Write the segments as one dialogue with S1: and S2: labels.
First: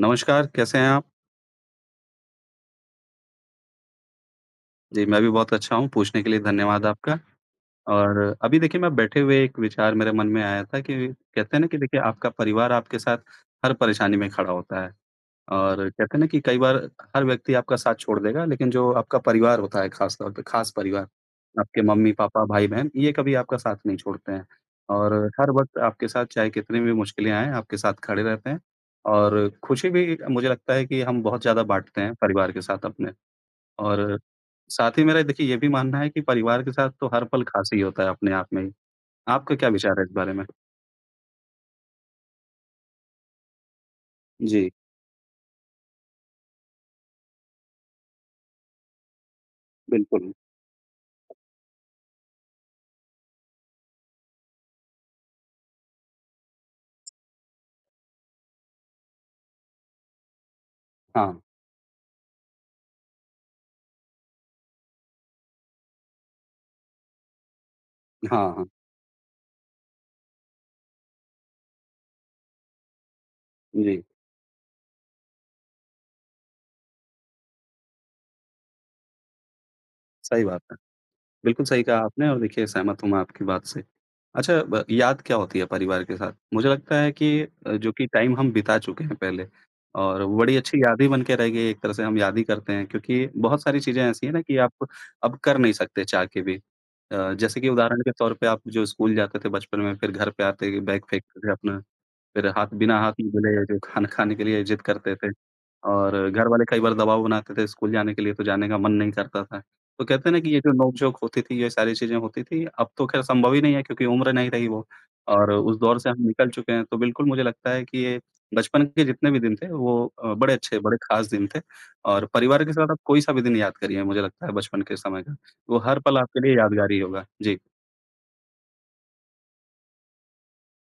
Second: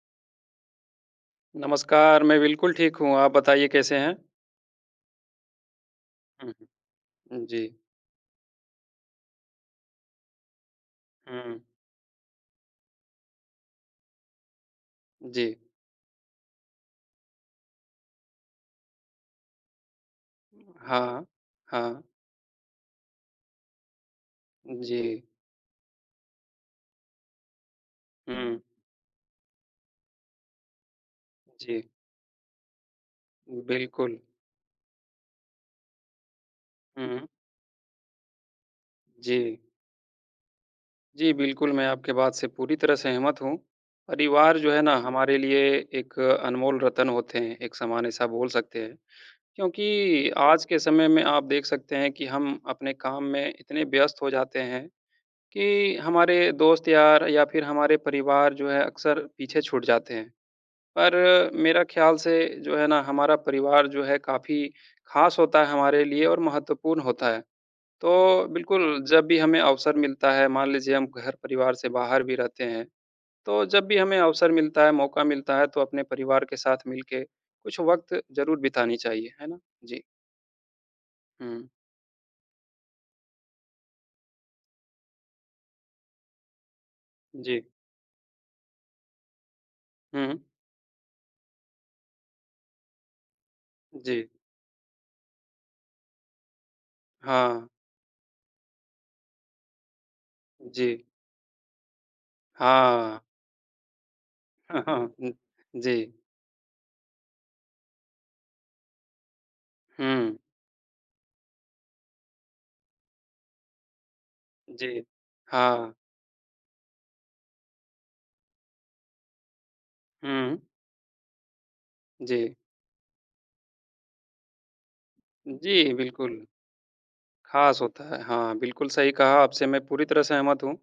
S1: नमस्कार, कैसे हैं आप?
S2: नमस्कार, मैं बिल्कुल ठीक हूँ, आप बताइए कैसे हैं?
S1: जी, मैं भी बहुत अच्छा हूँ, पूछने के लिए
S2: हुँ,
S1: धन्यवाद आपका।
S2: हुँ। जी,
S1: और अभी देखिए मैं बैठे हुए एक विचार मेरे मन में आया था कि कहते हैं
S2: हुँ,
S1: ना कि देखिए आपका परिवार आपके साथ हर परेशानी में खड़ा होता है।
S2: जी।
S1: और कहते हैं ना कि कई बार हर व्यक्ति आपका साथ छोड़ देगा, लेकिन जो आपका परिवार होता है खास तौर पे, खास परिवार,
S2: हाँ,
S1: आपके
S2: हाँ,
S1: मम्मी-पापा, भाई-बहन, ये कभी आपका साथ नहीं छोड़ते हैं
S2: जी,
S1: और हर वक़्त आपके साथ चाहे कितनी भी मुश्किलें आएँ, आपके साथ खड़े रहते
S2: हुँ,
S1: हैं। और खुशी भी मुझे लगता है कि हम बहुत ज़्यादा
S2: जी,
S1: बाँटते हैं परिवार के साथ अपने।
S2: बिल्कुल,
S1: और साथ ही मेरा देखिए ये भी मानना है कि परिवार के साथ तो हर
S2: हुँ,
S1: पल ख़ास ही होता है अपने आप में ही।
S2: जी।
S1: आपका क्या विचार है इस बारे में?
S2: जी, बिल्कुल, मैं आपके बात से पूरी तरह सहमत हूँ। परिवार
S1: जी,
S2: जो है ना, हमारे लिए एक अनमोल रतन होते हैं, एक सामान ऐसा बोल सकते हैं, क्योंकि
S1: बिल्कुल।
S2: आज के समय में आप देख सकते हैं कि हम अपने काम में इतने व्यस्त हो जाते हैं कि हमारे दोस्त यार या फिर हमारे परिवार जो है अक्सर पीछे छूट जाते हैं। पर
S1: हाँ,
S2: मेरा ख़्याल से जो है ना हमारा परिवार जो है काफ़ी ख़ास होता है हमारे लिए और महत्वपूर्ण होता है। तो
S1: हाँ, हाँ।
S2: बिल्कुल जब भी हमें अवसर मिलता है, मान लीजिए हम घर परिवार से बाहर भी रहते हैं, तो जब भी
S1: जी,
S2: हमें अवसर मिलता है, मौका मिलता है तो अपने परिवार के साथ मिल के कुछ वक़्त ज़रूर बितानी चाहिए, है ना? जी।
S1: सही बात है। बिल्कुल
S2: हुँ।
S1: सही कहा आपने और देखिए सहमत हूँ मैं आपकी बात से। अच्छा ब याद क्या होती है परिवार के साथ? मुझे लगता है कि
S2: जी।
S1: जो कि टाइम हम बिता चुके हैं पहले और वो
S2: हुँ।
S1: बड़ी अच्छी याद ही बन के रह गई एक तरह से हम याद ही करते हैं क्योंकि बहुत सारी चीज़ें
S2: जी।
S1: ऐसी हैं ना कि आप अब कर नहीं सकते चाह के भी। जैसे
S2: हाँ।
S1: कि उदाहरण के तौर पे आप जो स्कूल जाते थे बचपन में, फिर घर पे आते
S2: जी।
S1: बैग फेंकते थे अपना। फिर हाथ बिना हाथ
S2: हाँ।
S1: में मिले जो खाना खाने के लिए जिद
S2: हाँ
S1: करते थे
S2: जी।
S1: और घर वाले कई बार दबाव बनाते थे स्कूल जाने के लिए, तो जाने का मन नहीं करता था। तो कहते हैं
S2: हुँ,
S1: ना कि ये जो नोक-झोंक होती थी, ये सारी चीज़ें होती थी, अब तो ख़ैर संभव ही नहीं है क्योंकि उम्र नहीं रही वो
S2: जी।
S1: और उस
S2: हाँ,
S1: दौर से हम निकल चुके हैं। तो बिल्कुल मुझे लगता है कि ये बचपन के जितने भी दिन थे वो बड़े
S2: हुँ,
S1: अच्छे, बड़े ख़ास दिन थे और
S2: जी।
S1: परिवार के साथ आप कोई सा भी दिन याद करिए मुझे लगता है बचपन के समय का,
S2: जी,
S1: वो हर पल
S2: बिल्कुल,
S1: आपके लिए यादगार ही होगा। जी।
S2: ख़ास होता है। हाँ, बिल्कुल सही कहा आपसे मैं पूरी तरह सहमत हूँ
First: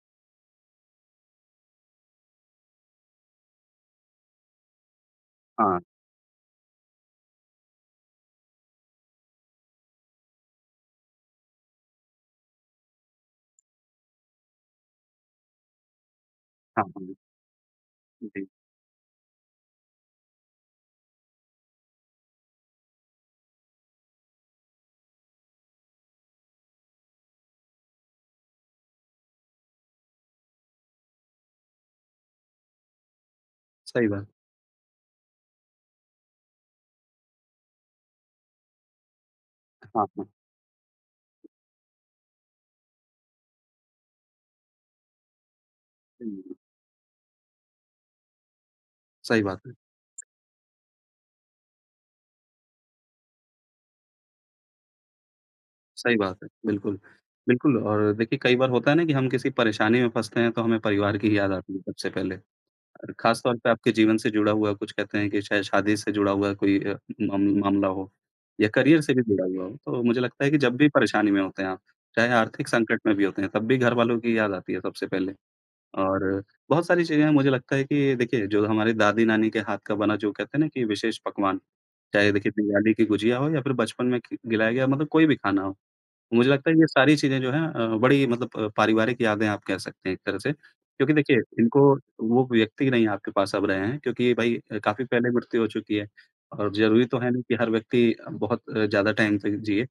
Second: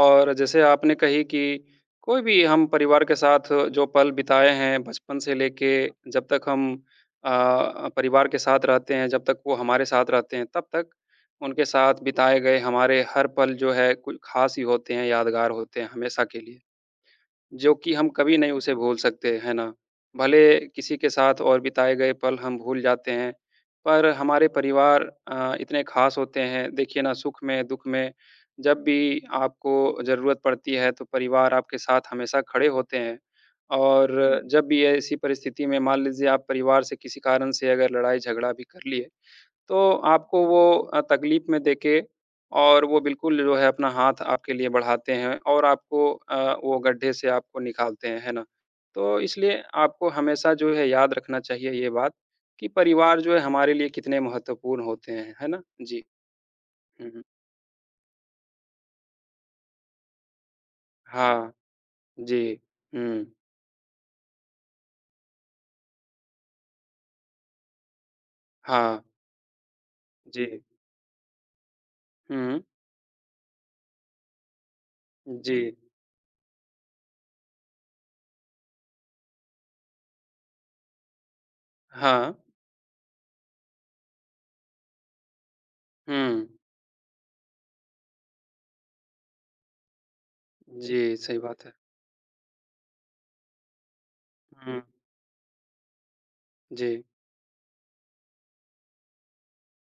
S2: और जैसे आपने कही कि कोई भी हम परिवार के साथ जो पल बिताए हैं बचपन से लेके
S1: हाँ,
S2: जब तक हम परिवार के साथ रहते हैं, जब तक वो हमारे साथ रहते हैं, तब तक उनके साथ बिताए गए हमारे हर पल जो है, कोई ख़ास ही होते हैं, यादगार होते हैं हमेशा के लिए।
S1: हाँ, हाँ।
S2: जो कि हम कभी
S1: जी,
S2: नहीं उसे भूल सकते, है ना? भले किसी के साथ और बिताए गए पल हम भूल जाते हैं, पर हमारे परिवार इतने ख़ास होते हैं। देखिए ना सुख में, दुःख में जब भी आपको ज़रूरत पड़ती है तो परिवार आपके साथ हमेशा खड़े होते हैं।
S1: सही
S2: और
S1: बात।
S2: हुँ। जब भी ऐसी परिस्थिति में मान लीजिए आप परिवार से किसी कारण से अगर लड़ाई-झगड़ा भी कर लिए तो
S1: हाँ, हाँ।
S2: आपको वो तकलीफ़ में देके और वो बिल्कुल जो है अपना हाथ आपके लिए बढ़ाते हैं और आपको
S1: हुँ,
S2: वो गड्ढे से आपको निकालते हैं, है ना? तो
S1: सही
S2: इसलिए
S1: बात है।
S2: आपको हमेशा जो है याद रखना चाहिए ये बात कि परिवार जो है हमारे लिए कितने महत्वपूर्ण होते हैं, है ना? जी।
S1: सही बात है, बिल्कुल।
S2: हुँ, हुँ।
S1: बिल्कुल और देखिए कई बार होता है ना कि हम किसी परेशानी में फँसते हैं तो हमें परिवार की ही
S2: हाँ,
S1: याद आती है सबसे पहले।
S2: जी।
S1: और
S2: हुँ।
S1: ख़ास तौर पे आपके जीवन से जुड़ा हुआ कुछ कहते हैं कि शायद शादी से जुड़ा हुआ कोई मामला हो या
S2: हाँ,
S1: करियर से भी जुड़ा हुआ हो, तो मुझे लगता
S2: जी।
S1: है कि जब भी परेशानी में होते हैं आप, चाहे
S2: हुँ,
S1: आर्थिक संकट में भी होते हैं, तब भी घरवालों की याद आती है सबसे पहले।
S2: जी।
S1: और बहुत सारी चीज़ें हैं मुझे लगता है कि देखिए जो हमारे दादी-नानी के हाथ का बना जो कहते हैं ना कि विशेष पकवान, चाहे
S2: हाँ।
S1: देखिए दिवाली की गुजिया हो या फिर बचपन में खि गिलाया गया मतलब कोई भी खाना हो।
S2: हुँ।
S1: मुझे लगता है ये सारी चीज़ें जो हैं बड़ी मतलब पारिवारिक यादें आप कह सकते हैं एक तरह से। क्योंकि
S2: जी,
S1: देखिए
S2: सही बात है।
S1: इनको वो व्यक्ति नहीं आपके पास अब रहे हैं क्योंकि भई
S2: हुँ,
S1: काफ़ी पहले मृत्यु हो चुकी है और
S2: जी।
S1: ज़रूरी तो है नहीं कि हर व्यक्ति बहुत ज़्यादा टाइम तक जिए।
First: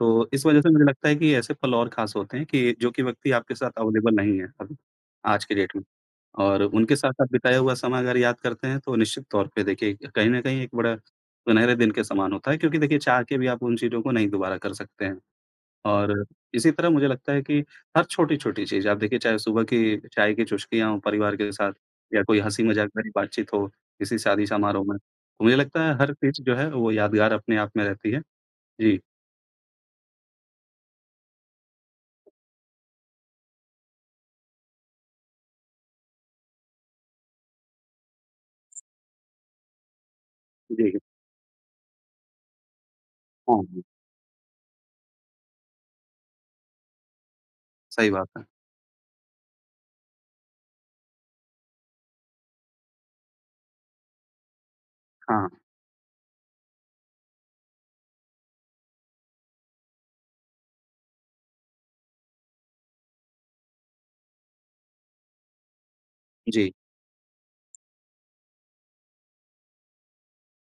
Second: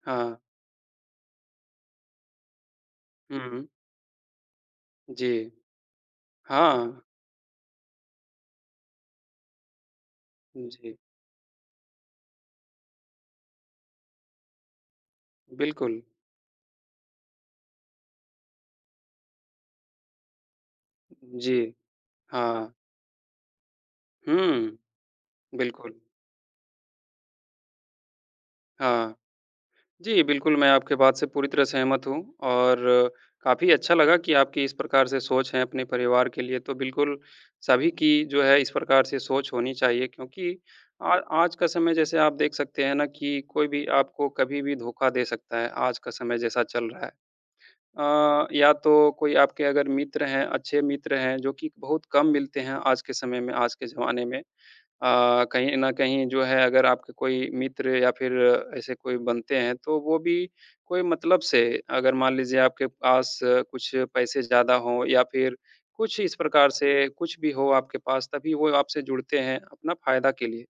S1: तो
S2: हाँ।
S1: इस वज़ह से मुझे लगता है कि ऐसे पल और ख़ास होते हैं कि जो कि व्यक्ति आपके
S2: हुँ,
S1: साथ अवेलेबल नहीं है अभी,
S2: जी।
S1: आज की डेट में। और उनके
S2: हाँ,
S1: साथ आप बिताया हुआ समय अगर याद करते हैं तो निश्चित तौर पे देखिए कहीं न कहीं एक बड़ा
S2: जी,
S1: सुनहरे दिन के समान होता है क्योंकि देखिए चाह के भी आप उन चीज़ों को नहीं दोबारा कर सकते हैं।
S2: बिल्कुल।
S1: और इसी तरह मुझे लगता है कि हर छोटी-छोटी चीज़ आप देखिए चाहे सुबह की चाय की चुस्कियाँ हों परिवार के
S2: जी,
S1: साथ या कोई
S2: हाँ।
S1: हँसी-मज़ाक भरी बातचीत हो किसी शादी
S2: हुँ,
S1: समारोह में। तो मुझे लगता है
S2: बिल्कुल।
S1: हर चीज़ जो है वो यादगार अपने आप में रहती है। जी।
S2: हाँ। जी, बिल्कुल, मैं आपके बात से पूरी तरह सहमत हूँ और काफ़ी अच्छा लगा कि आपकी इस प्रकार से सोच है अपने परिवार के लिए, तो बिल्कुल सभी की जो है इस प्रकार से सोच होनी चाहिए क्योंकि
S1: जी।
S2: आ आज का समय जैसे आप देख सकते हैं ना कि
S1: हाँ,
S2: कोई
S1: हाँ।
S2: भी आपको कभी भी धोखा दे सकता है, आज का समय जैसा चल रहा है।
S1: सही बात है।
S2: या तो कोई आपके अगर मित्र हैं, अच्छे मित्र हैं, जो कि बहुत कम मिलते हैं आज के समय में, आज के ज़माने में।
S1: हाँ।
S2: कहीं न कहीं जो है अगर आपके कोई मित्र या फिर ऐसे कोई बनते हैं तो वो भी कोई मतलब से अगर मान लीजिए आपके पास कुछ पैसे ज़्यादा हों या फिर कुछ इस प्रकार
S1: जी,
S2: से कुछ भी हो आपके पास तभी वो आपसे जुड़ते हैं अपना फ़ायदा के लिए।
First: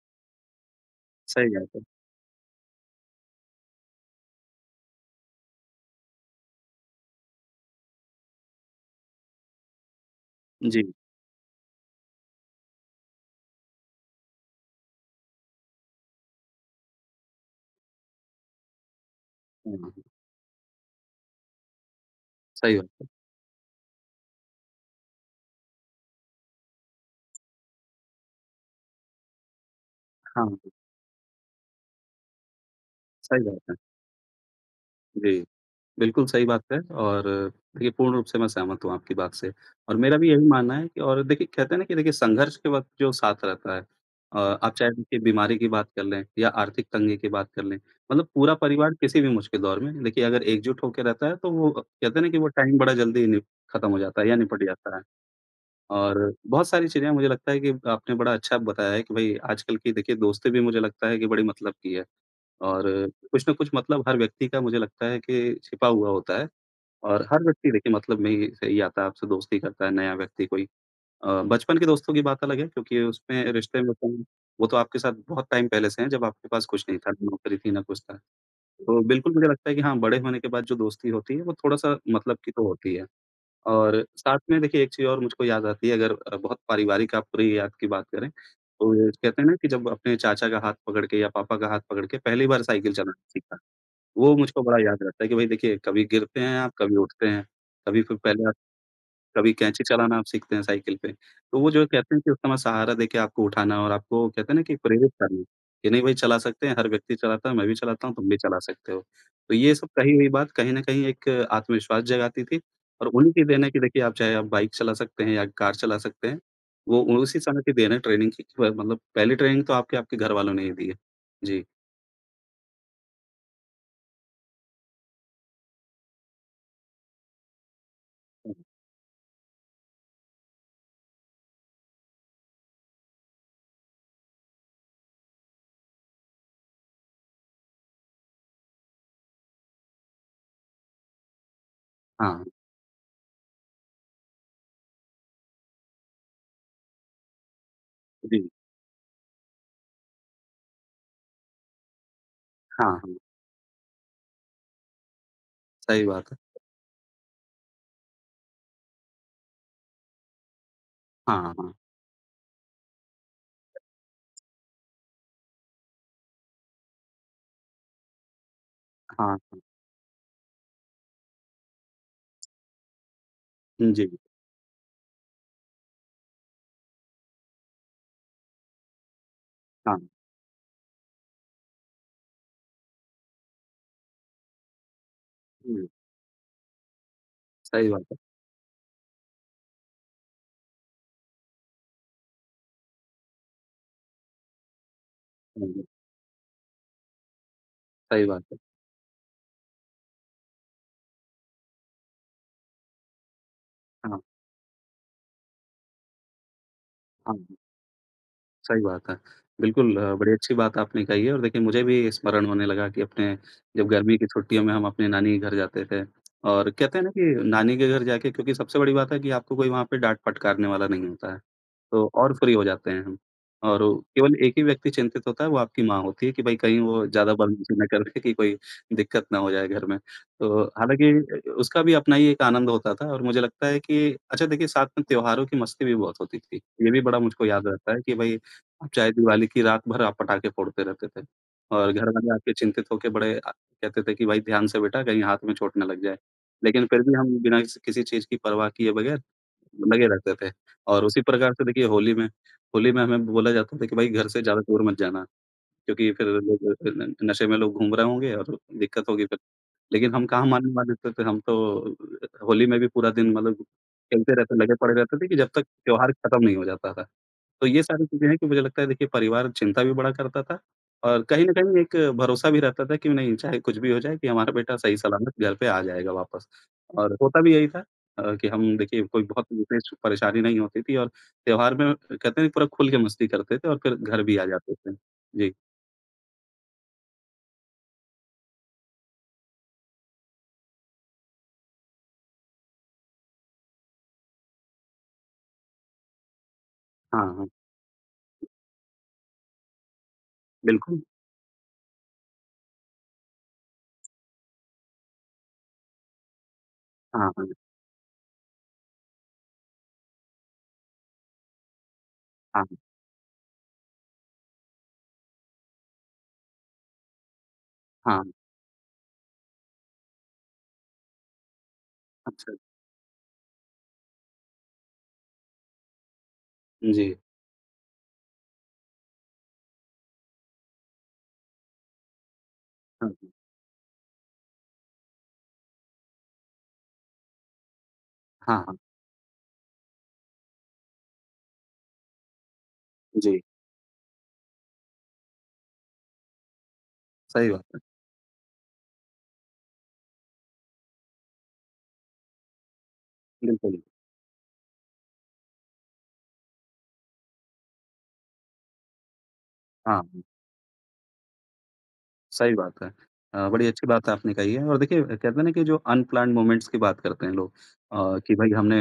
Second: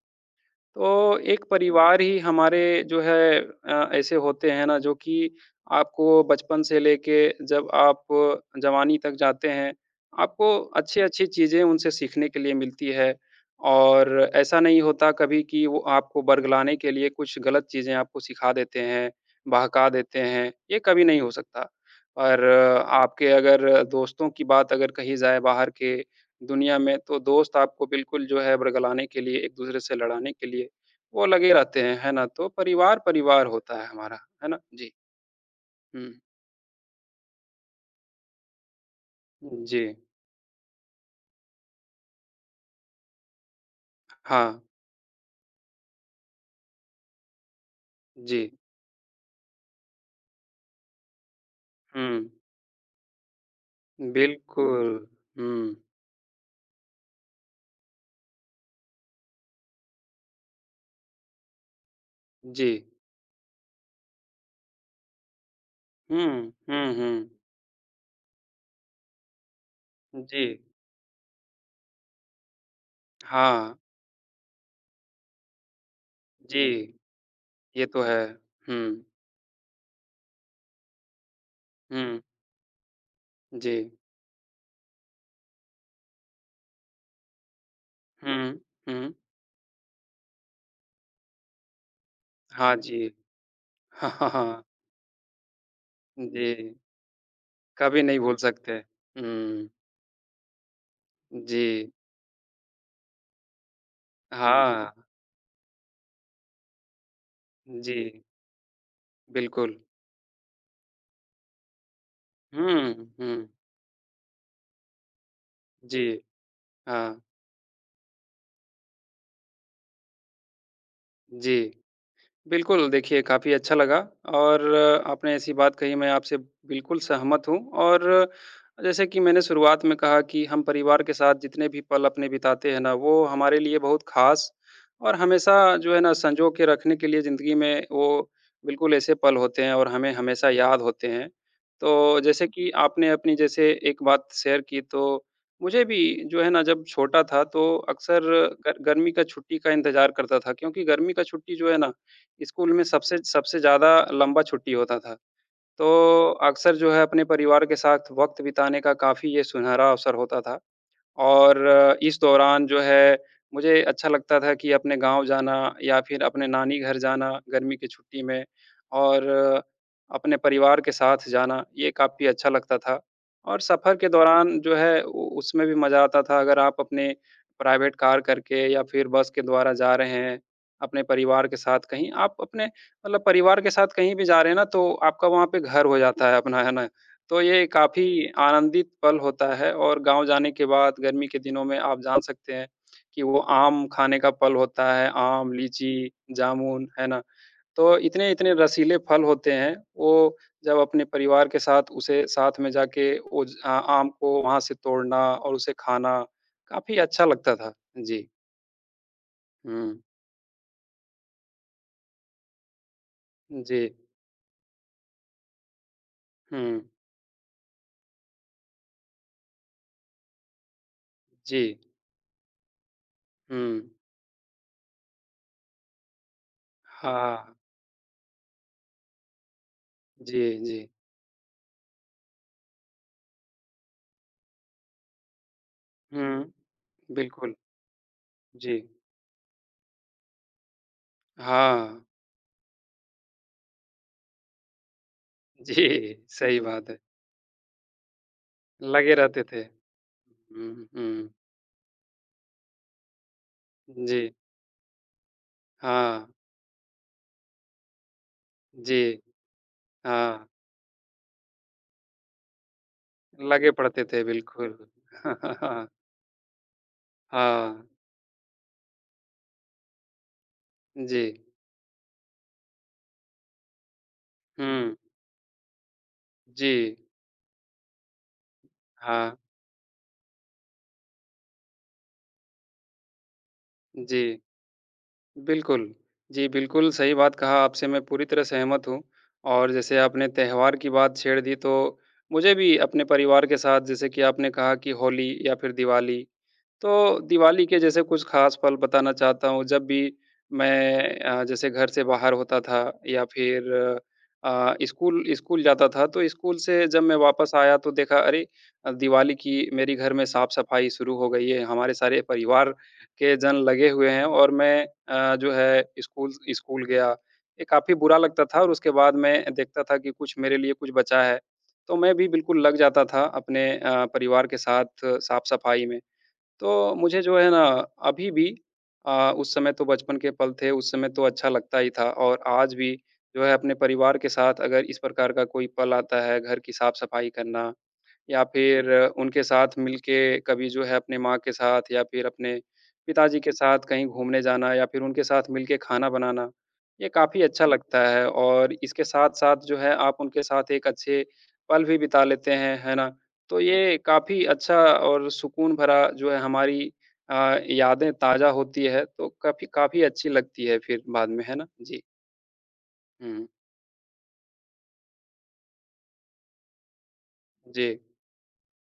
S2: तो एक
S1: सही बात है।
S2: परिवार ही हमारे जो है ऐसे होते हैं ना जो कि आपको बचपन से लेके जब आप जवानी तक जाते हैं, आपको
S1: जी।
S2: अच्छी-अच्छी चीज़ें उनसे सीखने के लिए मिलती है और ऐसा नहीं होता कभी कि वो आपको बरगलाने के लिए कुछ गलत चीज़ें आपको सिखा देते हैं,
S1: हाँ,
S2: बहका
S1: हाँ।
S2: देते हैं, ये कभी नहीं हो सकता। और
S1: सही बात है।
S2: आपके अगर दोस्तों की बात अगर कही जाए बाहर के दुनिया में, तो दोस्त आपको बिल्कुल जो है बरगलाने के लिए, एक-दूसरे से लड़ाने
S1: हाँ,
S2: के
S1: हाँ।
S2: लिए वो लगे रहते हैं, है ना? तो परिवार,
S1: सही
S2: परिवार
S1: बात है।
S2: होता है हमारा, है ना? जी।
S1: जी।
S2: हुँ।
S1: बिल्कुल सही बात है और देखिए पूर्ण रूप से मैं सहमत हूँ आपकी बात से
S2: जी।
S1: और मेरा भी यही मानना है कि और देखिए कहते हैं ना कि देखिए संघर्ष के वक़्त जो साथ रहता है
S2: हाँ।
S1: आप चाहे देखिए बीमारी की बात कर लें या आर्थिक तंगी की बात कर लें, मतलब
S2: जी।
S1: पूरा परिवार किसी भी मुश्किल दौर में देखिए अगर एकजुट होके रहता है तो वो कहते हैं
S2: हुँ।
S1: ना कि वो टाइम बड़ा जल्दी नि खत्म हो जाता है या निपट
S2: बिल्कुल।
S1: जाता है।
S2: हुँ।
S1: और बहुत सारी चीज़ें मुझे लगता है कि आपने बड़ा अच्छा बताया है कि भई आजकल की देखिए दोस्ती भी मुझे लगता है कि बड़ी मतलब की है
S2: जी।
S1: और कुछ न कुछ मतलब हर व्यक्ति का मुझे लगता है कि छिपा हुआ होता है।
S2: हुँ। हुँ, हुँ।
S1: और हर व्यक्ति देखिए मतलब में ही से ही आता है, आपसे दोस्ती करता है नया
S2: जी।
S1: व्यक्ति कोई। बचपन के दोस्तों की बात अलग है क्योंकि उसमें
S2: हाँ।
S1: रिश्ते में तुम वो तो आपके साथ बहुत टाइम पहले से हैं जब आपके
S2: जी।
S1: पास कुछ नहीं था, ना नौकरी थी, ना
S2: ये
S1: कुछ
S2: तो
S1: था।
S2: है। हुँ।
S1: तो बिल्कुल मुझे लगता है कि हाँ, बड़े होने के बाद जो दोस्ती होती है वो थोड़ा-सा
S2: हुँ।
S1: मतलब की तो होती है।
S2: जी।
S1: और साथ में देखिए एक चीज़ और मुझको याद आती है अगर बहुत पारिवारिक आप पूरी याद की बात करें,
S2: हुँ।
S1: तो
S2: हुँ।
S1: कहते हैं ना कि जब अपने चाचा का हाथ पकड़ के या पापा का हाथ पकड़ के पहली बार
S2: हाँ
S1: साइकिल
S2: जी।
S1: चलाना सीखा।
S2: हाँ, हाँ,
S1: वो मुझको
S2: हाँ।
S1: बड़ा याद रहता है कि भाई देखिए कभी गिरते हैं आप,
S2: जी।
S1: कभी उठते हैं, कभी
S2: कभी
S1: फिर
S2: नहीं भूल
S1: पहले आप
S2: सकते।
S1: कभी
S2: हुँ।
S1: कैंची चलाना आप सीखते हैं साइकिल पे। तो वो जो
S2: जी।
S1: कहते हैं कि उस समय सहारा देके आपको उठाना और आपको कहते हैं ना कि
S2: हाँ।
S1: प्रेरित करना, कि नहीं भाई चला सकते हैं, हर व्यक्ति चलाता है, मैं भी
S2: जी।
S1: चलाता हूँ, तुम भी चला सकते हो। तो ये
S2: बिल्कुल।
S1: सब कही हुई बात कहीं न कहीं एक आत्मविश्वास जगाती थी
S2: हुँ,
S1: और उन्हीं की
S2: हुँ।
S1: देन है कि देखिए आप चाहे आप बाइक चला सकते हैं या कार चला
S2: जी,
S1: सकते हैं, वो
S2: हाँ,
S1: उसी समय की देन है ट्रेनिंग की प मतलब पहली ट्रेनिंग तो आपके आपके घरवालों ने ही दी है।
S2: जी।
S1: जी।
S2: बिल्कुल, देखिए काफ़ी अच्छा लगा और आपने ऐसी बात कही मैं आपसे बिल्कुल सहमत हूँ और जैसे कि मैंने शुरुआत में कहा कि हम परिवार के साथ जितने भी पल अपने बिताते हैं ना, वो हमारे लिए बहुत ख़ास और हमेशा जो है ना संजो के रखने के लिए ज़िंदगी में वो बिल्कुल ऐसे पल होते हैं और हमें हमेशा याद होते हैं। तो
S1: हाँ,
S2: जैसे कि आपने अपनी जैसे एक बात शेयर की तो मुझे भी जो है ना जब छोटा था तो अक्सर
S1: जी।
S2: गर गर्मी का छुट्टी का इंतज़ार करता था क्योंकि गर्मी का छुट्टी जो है ना स्कूल में
S1: हाँ, हाँ,
S2: सबसे सबसे ज़्यादा लंबा छुट्टी होता था। तो
S1: सही बात है।
S2: अक्सर जो है अपने परिवार के साथ वक़्त बिताने का काफ़ी ये सुनहरा अवसर होता था।
S1: हाँ,
S2: और
S1: हाँ,
S2: इस दौरान जो है, मुझे अच्छा लगता था कि अपने गाँव जाना या फिर अपने नानी घर जाना गर्मी की छुट्टी में और
S1: हाँ, हाँ।
S2: अपने परिवार के साथ जाना, ये काफ़ी अच्छा लगता था। और सफ़र के
S1: जी,
S2: दौरान जो है उ उसमें भी मज़ा आता था अगर आप अपने प्राइवेट कार करके या फिर बस के द्वारा जा
S1: हाँ,
S2: रहे हैं, अपने परिवार के साथ कहीं आप अपने मतलब परिवार के साथ कहीं भी जा रहे हैं ना, तो आपका वहाँ पे घर
S1: जी,
S2: हो जाता है अपना, है ना? तो ये
S1: सही बात है।
S2: काफ़ी आनंदित पल होता है और गाँव जाने के बाद गर्मी के दिनों में आप जान सकते हैं कि वो आम खाने का पल होता है, आम,
S1: हाँ जी,
S2: लीची, जामुन, है ना? तो
S1: सही बात
S2: इतने-इतने
S1: है।
S2: रसीले फल होते हैं, वो जब अपने परिवार के साथ उसे साथ में जाके वो ज आ आम
S1: हाँ,
S2: को वहाँ से तोड़ना और उसे खाना, काफ़ी अच्छा
S1: हाँ
S2: लगता
S1: जी,
S2: था। जी।
S1: सही बात है।
S2: हुँ।
S1: बिल्कुल बड़ी अच्छी बात आपने कही है और देखिए मुझे भी स्मरण होने लगा कि अपने
S2: जी।
S1: जब गर्मी की छुट्टियों में हम अपने नानी के घर जाते थे और
S2: हुँ।
S1: कहते हैं ना कि नानी के घर जाके क्योंकि सबसे बड़ी बात है कि आपको कोई वहाँ पे डाँट फटकारने वाला नहीं होता है।
S2: जी।
S1: तो और फ्री हो जाते हैं हम।
S2: हुँ।
S1: और वो केवल एक ही व्यक्ति चिंतित होता है वो आपकी माँ होती है कि भई कहीं वो ज़्यादा
S2: हाँ।
S1: बदमाशी ना कर दे कि कोई दिक्कत ना हो जाए घर में।
S2: जी,
S1: तो
S2: जी।
S1: हालाँकि उसका भी अपना ही एक आनंद होता था और मुझे लगता है कि अच्छा देखिए साथ में त्योहारों की मस्ती भी बहुत होती
S2: हुँ।
S1: थी। ये भी बड़ा मुझको
S2: बिल्कुल।
S1: याद रहता है कि भई
S2: जी।
S1: आप चाहे दिवाली की रात भर आप पटाखे फोड़ते रहते थे। और
S2: हाँ।
S1: घरवाले आपके चिंतित होके बड़े कहते थे कि भाई ध्यान से बेटा कहीं हाथ में चोट
S2: जी,
S1: ना लग जाए।
S2: सही
S1: लेकिन
S2: बात है।
S1: फिर भी हम बिना किसी किसी चीज़ की परवाह किए
S2: लगे
S1: बगैर
S2: रहते थे।
S1: लगे रहते थे
S2: हुँ,
S1: और उसी
S2: हुँ।
S1: प्रकार से देखिए होली में हमें बोला जाता था कि भाई घर
S2: जी,
S1: से ज़्यादा दूर मत जाना क्योंकि
S2: हाँ।
S1: फिर लोग न नशे में लोग घूम रहे होंगे और दिक्कत
S2: जी,
S1: होगी फिर। लेकिन हम
S2: हाँ।
S1: कहाँ मानने वाले थे तो हम तो होली में भी पूरा दिन मतलब
S2: लगे पड़ते थे
S1: खेलते रहते, लगे
S2: बिल्कुल।
S1: पड़े रहते थे कि जब तक
S2: हाँ,
S1: त्योहार खत्म नहीं हो जाता था। तो ये
S2: हाँ
S1: सारी चीज़ें हैं कि मुझे लगता है देखिए परिवार चिंता भी बड़ा करता था और
S2: जी।
S1: कहीं न कहीं एक भरोसा भी रहता था कि नहीं चाहे कुछ भी हो जाए कि हमारा बेटा
S2: हुँ,
S1: सही सलामत घर पे आ जाएगा वापस।
S2: जी,
S1: और होता भी यही था कि हम देखिए कोई
S2: हाँ,
S1: बहुत विशेष परेशानी नहीं होती थी और त्योहार में कहते हैं पूरा खुल के मस्ती करते थे और फिर
S2: जी।
S1: घर भी आ जाते थे। जी।
S2: बिल्कुल। जी, बिल्कुल सही बात कहा आपसे मैं पूरी तरह सहमत हूँ और जैसे आपने त्योहार की बात छेड़ दी तो मुझे भी अपने परिवार के साथ जैसे कि आपने कहा कि होली या फिर दिवाली तो
S1: हाँ, हाँ।
S2: दिवाली के जैसे कुछ ख़ास पल बताना चाहता हूँ, जब भी
S1: बिल्कुल।
S2: मैं जैसे घर से बाहर होता था या फिर स्कूल स्कूल जाता था, तो स्कूल से जब मैं
S1: हाँ,
S2: वापस
S1: हाँ।
S2: आया तो देखा अरे! दिवाली की मेरी घर में साफ-सफाई शुरू हो गई है, हमारे सारे
S1: हाँ,
S2: परिवार के जन लगे हुए हैं और मैं जो है स्कूल स्कूल गया। ये काफ़ी बुरा
S1: हाँ।
S2: लगता था और उसके बाद मैं देखता था कि कुछ मेरे लिए कुछ बचा है, तो मैं भी
S1: अच्छा।
S2: बिल्कुल लग जाता था अपने परिवार के साथ साफ-सफाई में। तो
S1: जी।
S2: मुझे जो है ना अभी भी उस समय तो बचपन के पल थे, उस समय तो अच्छा लगता ही था और आज भी
S1: हाँ, हाँ।
S2: जो है अपने परिवार के साथ अगर इस प्रकार का कोई पल आता है, घर की साफ-सफाई करना या
S1: हाँ, हाँ।
S2: फिर उनके साथ मिलके कभी जो है अपने माँ के साथ या फिर अपने पिताजी
S1: जी।
S2: के साथ कहीं घूमने जाना या फिर उनके साथ मिलके खाना बनाना, ये काफ़ी
S1: सही
S2: अच्छा
S1: बात है।
S2: लगता है और इसके साथ-साथ जो है आप उनके साथ एक अच्छे पल भी बिता लेते हैं, है ना? तो
S1: बिल्कुल।
S2: ये काफ़ी अच्छा और सुकून भरा जो है हमारी यादें ताज़ा होती है, तो काफ़ी
S1: हाँ।
S2: काफ़ी
S1: हाँ।
S2: अच्छी लगती है फिर बाद में, है ना? जी।
S1: सही बात है।
S2: हुँ,
S1: बड़ी अच्छी बात आपने कही है और देखिए कहते हैं ना कि जो अनप्लान्ड मोमेंट्स की बात करते हैं लोग
S2: जी।
S1: कि भई हमने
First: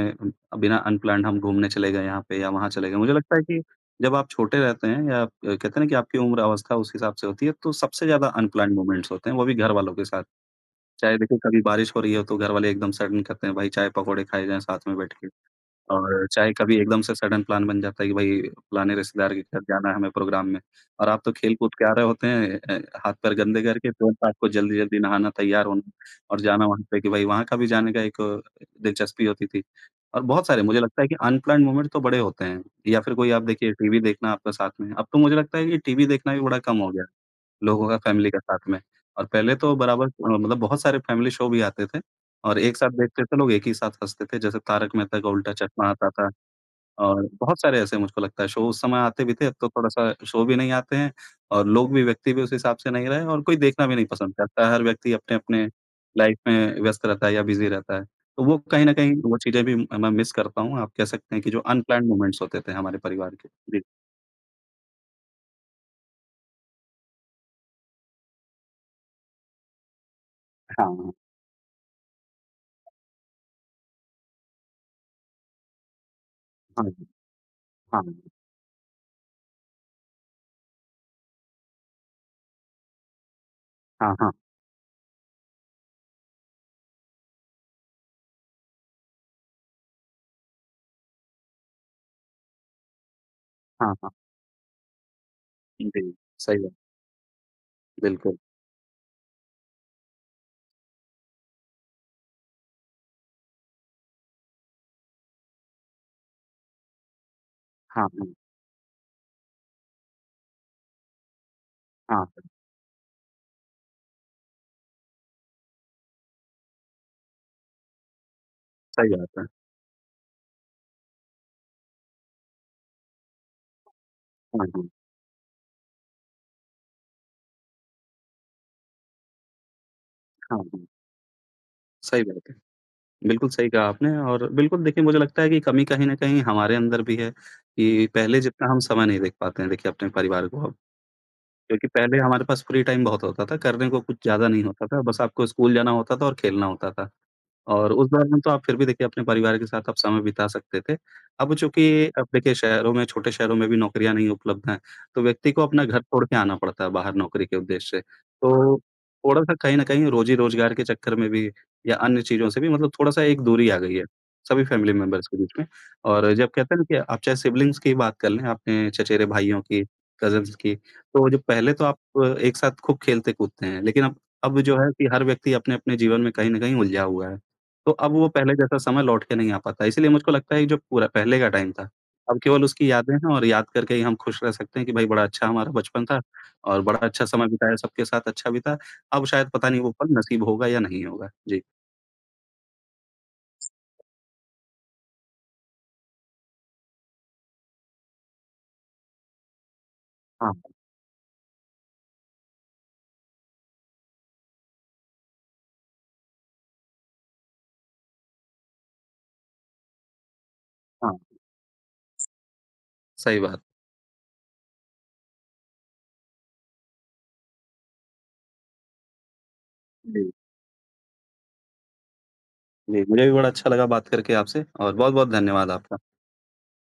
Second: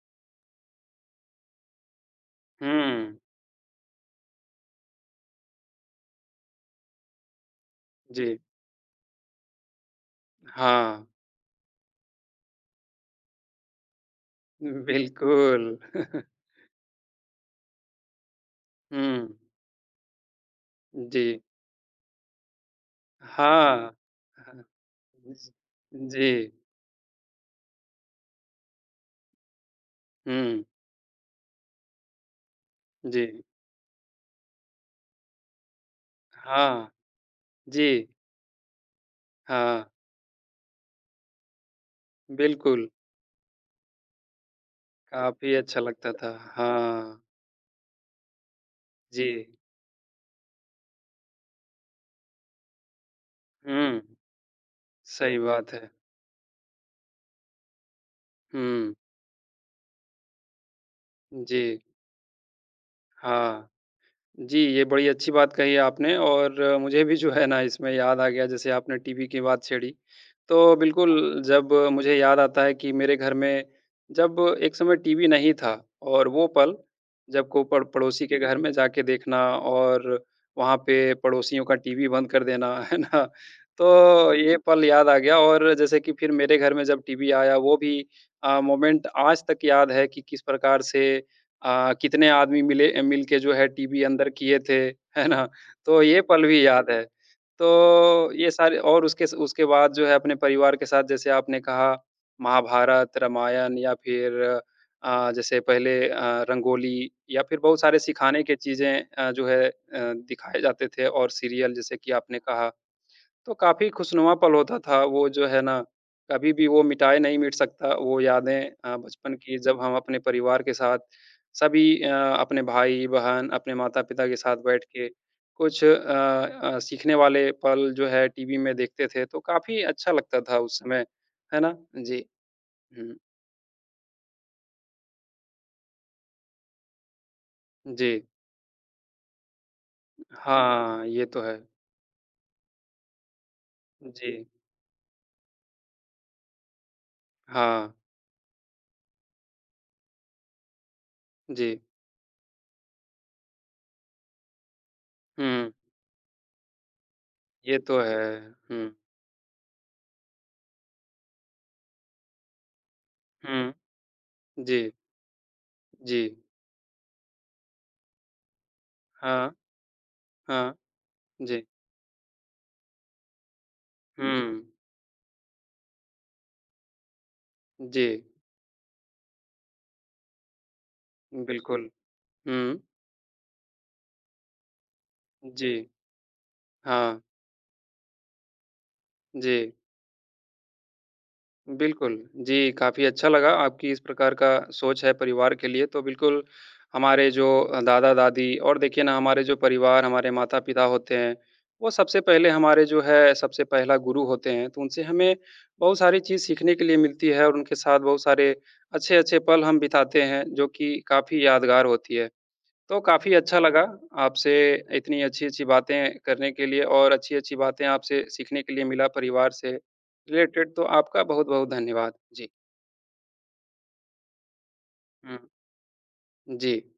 S1: बिना अनप्लान्ड हम घूमने चले गए यहाँ पे या वहाँ चले गए। मुझे
S2: हुँ,
S1: लगता है कि जब आप छोटे रहते हैं या कहते हैं ना कि आपकी उम्र अवस्था उस हिसाब से होती है तो सबसे ज़्यादा
S2: जी।
S1: अनप्लान्ड मोमेंट्स होते हैं, वो भी घरवालों के साथ।
S2: हाँ,
S1: चाहे देखिए कभी बारिश हो रही हो तो घरवाले एकदम सडन कहते हैं, "भाई चाय पकौड़े खाए जाएँ साथ में बैठ के।"
S2: बिल्कुल।
S1: और चाहे कभी एकदम से सडन प्लान बन जाता है कि भाई फलाने
S2: हुँ।
S1: रिश्तेदार के घर जाना है हमें प्रोग्राम में। और आप
S2: जी।
S1: तो खेल-कूद के आ रहे होते हैं हाथ पैर गंदे करके
S2: हाँ।
S1: तुरंत आपको
S2: हाँ।
S1: जल्दी-जल्दी नहाना,
S2: जी।
S1: तैयार होना
S2: जी।
S1: और जाना वहाँ पे कि भाई वहाँ का भी जाने का एक दिलचस्पी होती थी। और बहुत सारे
S2: हुँ,
S1: मुझे लगता है कि अनप्लान्ड मोमेंट तो बड़े होते हैं या फिर
S2: जी।
S1: कोई आप देखिए टीवी देखना आपका साथ में, अब तो मुझे लगता है कि टीवी देखना भी बड़ा कम
S2: हाँ,
S1: हो गया है। लोगों का
S2: जी।
S1: फैमिली का साथ में। और पहले तो
S2: हाँ,
S1: बराबर मतलब बहुत सारे फैमिली शो भी आते थे और एक
S2: बिल्कुल।
S1: साथ देखते थे लोग, एक ही साथ हँसते थे। जैसे तारक मेहता का उल्टा
S2: काफ़ी अच्छा
S1: चश्मा आता
S2: लगता
S1: था
S2: था। हाँ,
S1: और बहुत सारे ऐसे मुझको लगता है शो उस समय आते
S2: जी।
S1: भी थे, अब तो थोड़ा-सा शो भी नहीं आते हैं। और लोग भी, व्यक्ति भी उस हिसाब से नहीं रहे और कोई देखना भी
S2: हुँ,
S1: नहीं पसंद करता है। हर व्यक्ति
S2: सही
S1: अपने-अपने
S2: बात है।
S1: लाइफ़ में व्यस्त रहता है या बिज़ी रहता है। तो वो कहीं न
S2: हुँ,
S1: कहीं वो चीज़ें भी मैं मिस करता हूँ। आप कह सकते हैं कि
S2: जी।
S1: जो अनप्लान्ड मोमेंट्स होते थे हमारे परिवार के।
S2: हाँ।
S1: जी।
S2: जी, ये बड़ी अच्छी बात कही आपने और मुझे भी जो है ना इसमें याद आ गया जैसे आपने टीवी की बात छेड़ी। तो
S1: हाँ, हाँ।
S2: बिल्कुल जब मुझे याद आता है कि मेरे घर में जब एक समय टीवी नहीं था और वो पल
S1: हाँ, हाँ।
S2: जब को पड़ पड़ोसी के घर में जाके देखना और वहाँ पे पड़ोसियों का टीवी बंद कर देना, है ना?
S1: हाँ, हाँ।
S2: तो ये पल याद आ गया और जैसे कि फिर मेरे घर में जब टीवी आया वो भी मोमेंट आज तक याद है कि किस प्रकार से कितने आदमी मिले मिलके जो है
S1: हाँ,
S2: टीवी
S1: हाँ।
S2: अंदर किए थे, है ना? तो
S1: जी,
S2: ये पल
S1: सही
S2: भी
S1: बात।
S2: याद है। तो
S1: बिल्कुल।
S2: ये सारे और उसके बाद जो है अपने परिवार के साथ जैसे आपने कहा महाभारत, रामायण या फिर जैसे पहले रंगोली या फिर बहुत सारे
S1: हाँ, हाँ।
S2: सिखाने के चीज़ें जो है दिखाए जाते थे और सीरियल जैसे कि
S1: हाँ,
S2: आपने कहा तो काफ़ी खुशनुमा पल होता था वो जो है ना, कभी भी वो मिटाए नहीं मिट सकता वो यादें
S1: सही
S2: बचपन
S1: बात है।
S2: की जब हम अपने परिवार के साथ सभी अपने भाई-बहन, अपने माता-पिता के साथ
S1: हाँ,
S2: बैठ
S1: हाँ।
S2: के कुछ सीखने वाले पल जो है टीवी में देखते थे, तो काफ़ी अच्छा लगता था
S1: हाँ,
S2: उस
S1: हाँ।
S2: समय, है ना?
S1: सही
S2: जी।
S1: बात है।
S2: हुँ,
S1: बिल्कुल सही कहा आपने। और बिल्कुल देखिए मुझे लगता है कि कमी कहीं न कहीं हमारे अंदर भी है कि
S2: जी।
S1: पहले जितना हम समय नहीं दे पाते हैं देखिए अपने परिवार को अब।
S2: हाँ, ये तो है।
S1: क्योंकि पहले हमारे पास फ्री टाइम बहुत होता था, करने को कुछ
S2: जी।
S1: ज़्यादा नहीं होता था, बस आपको स्कूल जाना होता था और खेलना होता था।
S2: हाँ,
S1: और उस दौरान तो आप फिर भी देखिए अपने परिवार के साथ आप समय बिता सकते थे। अब
S2: जी।
S1: चूँकि अब देखिए शहरों में छोटे शहरों में भी नौकरियाँ नहीं उपलब्ध हैं, तो व्यक्ति को
S2: हुँ,
S1: अपना घर छोड़ के आना पड़ता है बाहर नौकरी के
S2: ये तो
S1: उद्देश्य से।
S2: है।
S1: तो
S2: हुँ,
S1: थोड़ा-सा कहीं न कहीं रोज़ी-रोज़गार के चक्कर में भी या अन्य चीज़ों से भी मतलब थोड़ा-सा एक दूरी
S2: हुँ।
S1: आ गई है, सभी
S2: जी,
S1: फैमिली मेंबर्स के बीच में।
S2: जी।
S1: और जब कहते हैं ना कि आप चाहे सिबलिंग्स की बात कर लें, अपने चचेरे
S2: हाँ,
S1: भाइयों की, कज़िन्स
S2: हाँ,
S1: की, तो जो
S2: जी।
S1: पहले तो आप एक साथ खूब खेलते-कूदते हैं, लेकिन अब
S2: हुँ।
S1: जो है कि हर व्यक्ति अपने-अपने जीवन में कहीं न कहीं उलझा हुआ है। तो
S2: जी,
S1: अब वो पहले जैसा समय लौट के नहीं आ पाता, इसीलिए मुझको लगता है ये जो पूरा पहले का टाइम था,
S2: बिल्कुल।
S1: अब केवल
S2: हुँ,
S1: उसकी यादें हैं और याद करके ही हम खुश रह सकते हैं कि भई बड़ा अच्छा हमारा
S2: जी,
S1: बचपन था और बड़ा
S2: हाँ,
S1: अच्छा समय बिताया, सबके साथ अच्छा बीता। अब शायद पता
S2: जी,
S1: नहीं वो पल नसीब होगा या नहीं होगा। जी,
S2: बिल्कुल। जी, काफ़ी अच्छा लगा आपकी इस प्रकार का सोच है परिवार के लिए, तो बिल्कुल हमारे जो दादा-दादी और देखिए ना हमारे जो परिवार, हमारे
S1: हाँ,
S2: माता-पिता होते हैं, वो सबसे पहले हमारे जो है सबसे पहला गुरु होते हैं, तो उनसे हमें बहुत सारी चीज़ सीखने के लिए मिलती है और उनके साथ बहुत सारे अच्छे-अच्छे पल हम बिताते हैं, जो कि
S1: हाँ,
S2: काफ़ी यादगार होती है। तो काफ़ी
S1: सही
S2: अच्छा
S1: बात।
S2: लगा आपसे इतनी अच्छी-अच्छी बातें करने के लिए और अच्छी-अच्छी बातें आपसे सीखने के लिए मिला परिवार से
S1: जी,
S2: रिलेटेड, तो आपका बहुत-बहुत धन्यवाद। जी।
S1: जी, मुझे भी बड़ा अच्छा लगा बात करके आपसे और बहुत-बहुत
S2: हुँ।
S1: धन्यवाद आपका।
S2: जी।